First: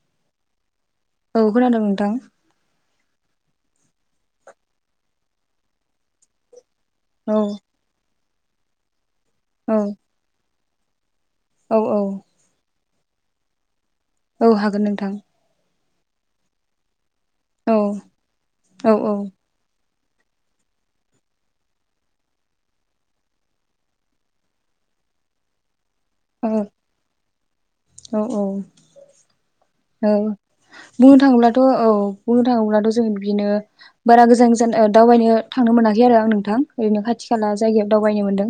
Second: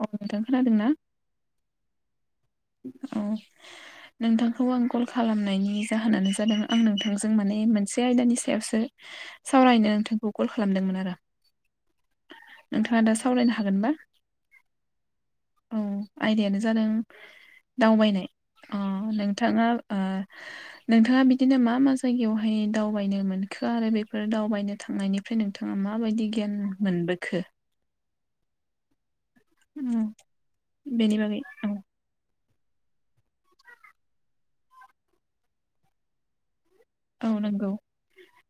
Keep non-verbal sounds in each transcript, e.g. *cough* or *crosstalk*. औ नोंथां खोनादों ना ओं खोनादों नोंथां औ नोंथांखौ आं कल खालामनायनि जाहोनानो जादों आं नोंथांजों औ माने मोनसे आयदानि सायावसो औ सावरायनो नोंथांखौ कल खालामदोंमोन आरो औ औ नोंथाङा दा सावरायनो हागोनबा औ हागोन नोंथां औ आयदायानो जादों औ दावबायनाय औ अह नोंथाङा ओ नोंथाङा बिदिनो मा मा जायगायावहाय दावबायनो मोनखो आरो बेफोर दावबायनो थांनायनिफ्राय नोंथाङा मा माबायदि औ गियान खो? औ औ उम औ बुंनो बेनि बागै थाङोब्लाथ'औ औ बुंनो थाङोब्लाथ' जों बिदिनो बारा गोजान जान दावबायनो थांनो मोनाखै आरो आं नोंथां ओरैनो खाथि औ खाला नंगौ जायगायाव दावबायनो मोन्दों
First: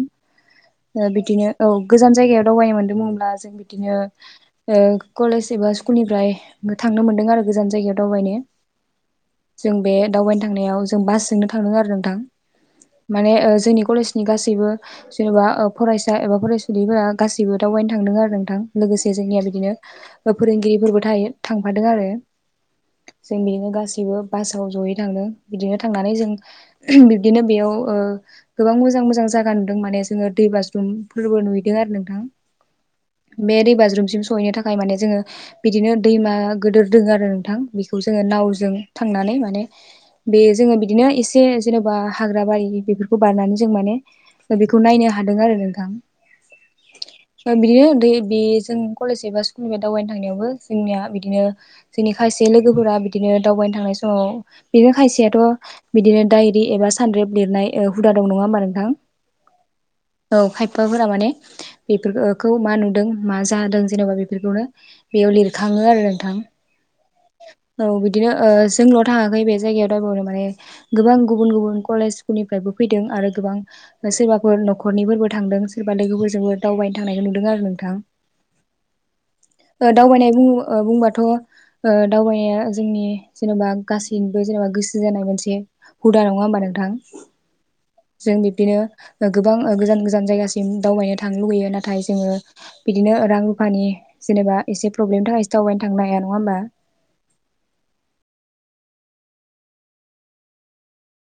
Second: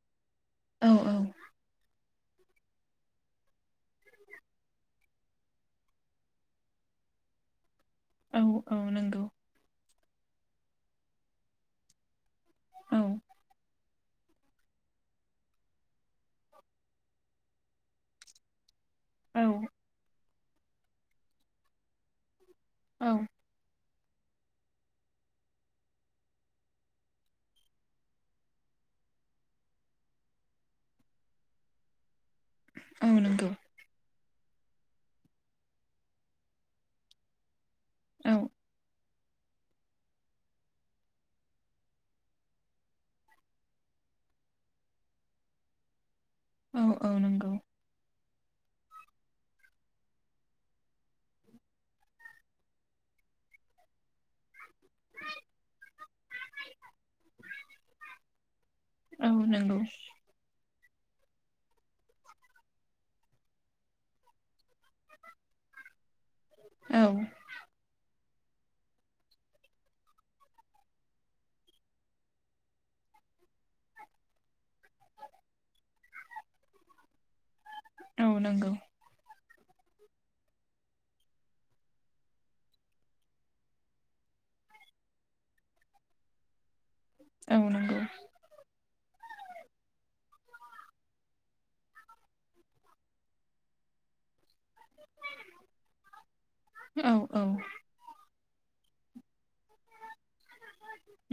औ औ बिदिनो औ गोजान जायगायाव दावबायनो मोनदोंब्ला जों बिदिनो कलेज एबा स्कुलाव स्कुलनिफ्राय थांनो मोनदों आरो गोजान जायगायाव दावबायनो औ औ नंगौ। जों बे दावबायनो थांनायाव जों बासजोंनो थां आरो नोंथां औ माने ओ जोंनि कलेज नि गासैबो जेनबा फरायसा एबा फरायसुलिफोरा गासैबो दावबायनो थांदों आरो नोंथां लोगोसे जोंनिया औ बिदिनो फोरोंगिरिफोरबो थायो थांफादों आरो औ जोंनिनो गासैबो जोङो बासाव जयै थांनो बिदिनो थांनानै जों बिबदिनो बेयाव गोबां मोजां मोजां मोजां जायगा नुदों माने जोङो दै बाज्रुमफोरबो नुहैदों आरो नोंथां। औ नंगौ बे दैबाज्रुमसिम सहैनो थाखाय माने जोङो बिदिनो दैमा गोदोर दोङ आरो नोंथां बेखौ जोङो औ नावजों थांनानै माने बे जोङो बिदिनो एसे जेन'बा हाग्रा बारि बेफोरखौ बारनानै जों माने बेखौ नायनो हादों आरो नोंथां औ औ नंगौ। बिदिनो दै बे जों कलेज एबा स्कुलनिफ्राय दावबायनो थांनायावबो जोंनिया बिदिनो जोंनि खायसे लोगोफोरा बिदिनो दावबायनो थांनाय समाव बिदिनो खायसेयाथ' बिदिनो डायरि एबा सानद्रेब लिरनाय हुदा दं नङा होनबा नों नोंथां औ नंगौ औ हा माफोरा माने बेफोरखौ मा नुदों मा जादों जेनेबा बेफोरखौनो बेयाव लिर खाङो आरो नोंथां। औ औ बिदि दिनो जोंल' थाङाखै बे जायगायाव दायबावनो। माने गोबां गुबुन गुबुन कलेज स्कुलनिफ्रायबो फैदों आरो गोबां सोरबाफोर न'खरनिफोरबो थांदों सोरबा लोगोफोरजोंबो दावबायनो थांनायखौ नुबैदों आरो नोंथां। औ नंगौ *inaudible* दावबायनाय बुङो-बुंबाथ' ओ दावबायनाया जोंनि जेनेबा गासैबो जेनेबा गोसो जानाय मोनसे हुदा नङा होमबा नोंथां? औ नंगौ जों बिब्दिनो गोबां गोजान गोजान जायगासिम दावबायनो थांनो लुुबैयो। नाथाय जोङो बिदिनो रां रुफानि जेनेबा एसे प्रब्लेमनि थाखायसोथावबायनो थांनो हाया नङा होमबा? औ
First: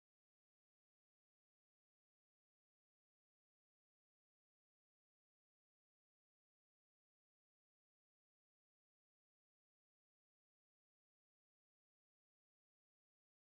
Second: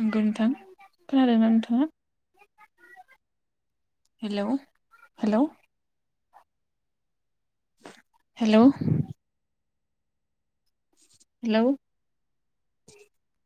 नंगौ नोंथां खोनादों ना नोंथाङा? Hello hello. हेलौ। हेलौ। *inaudible*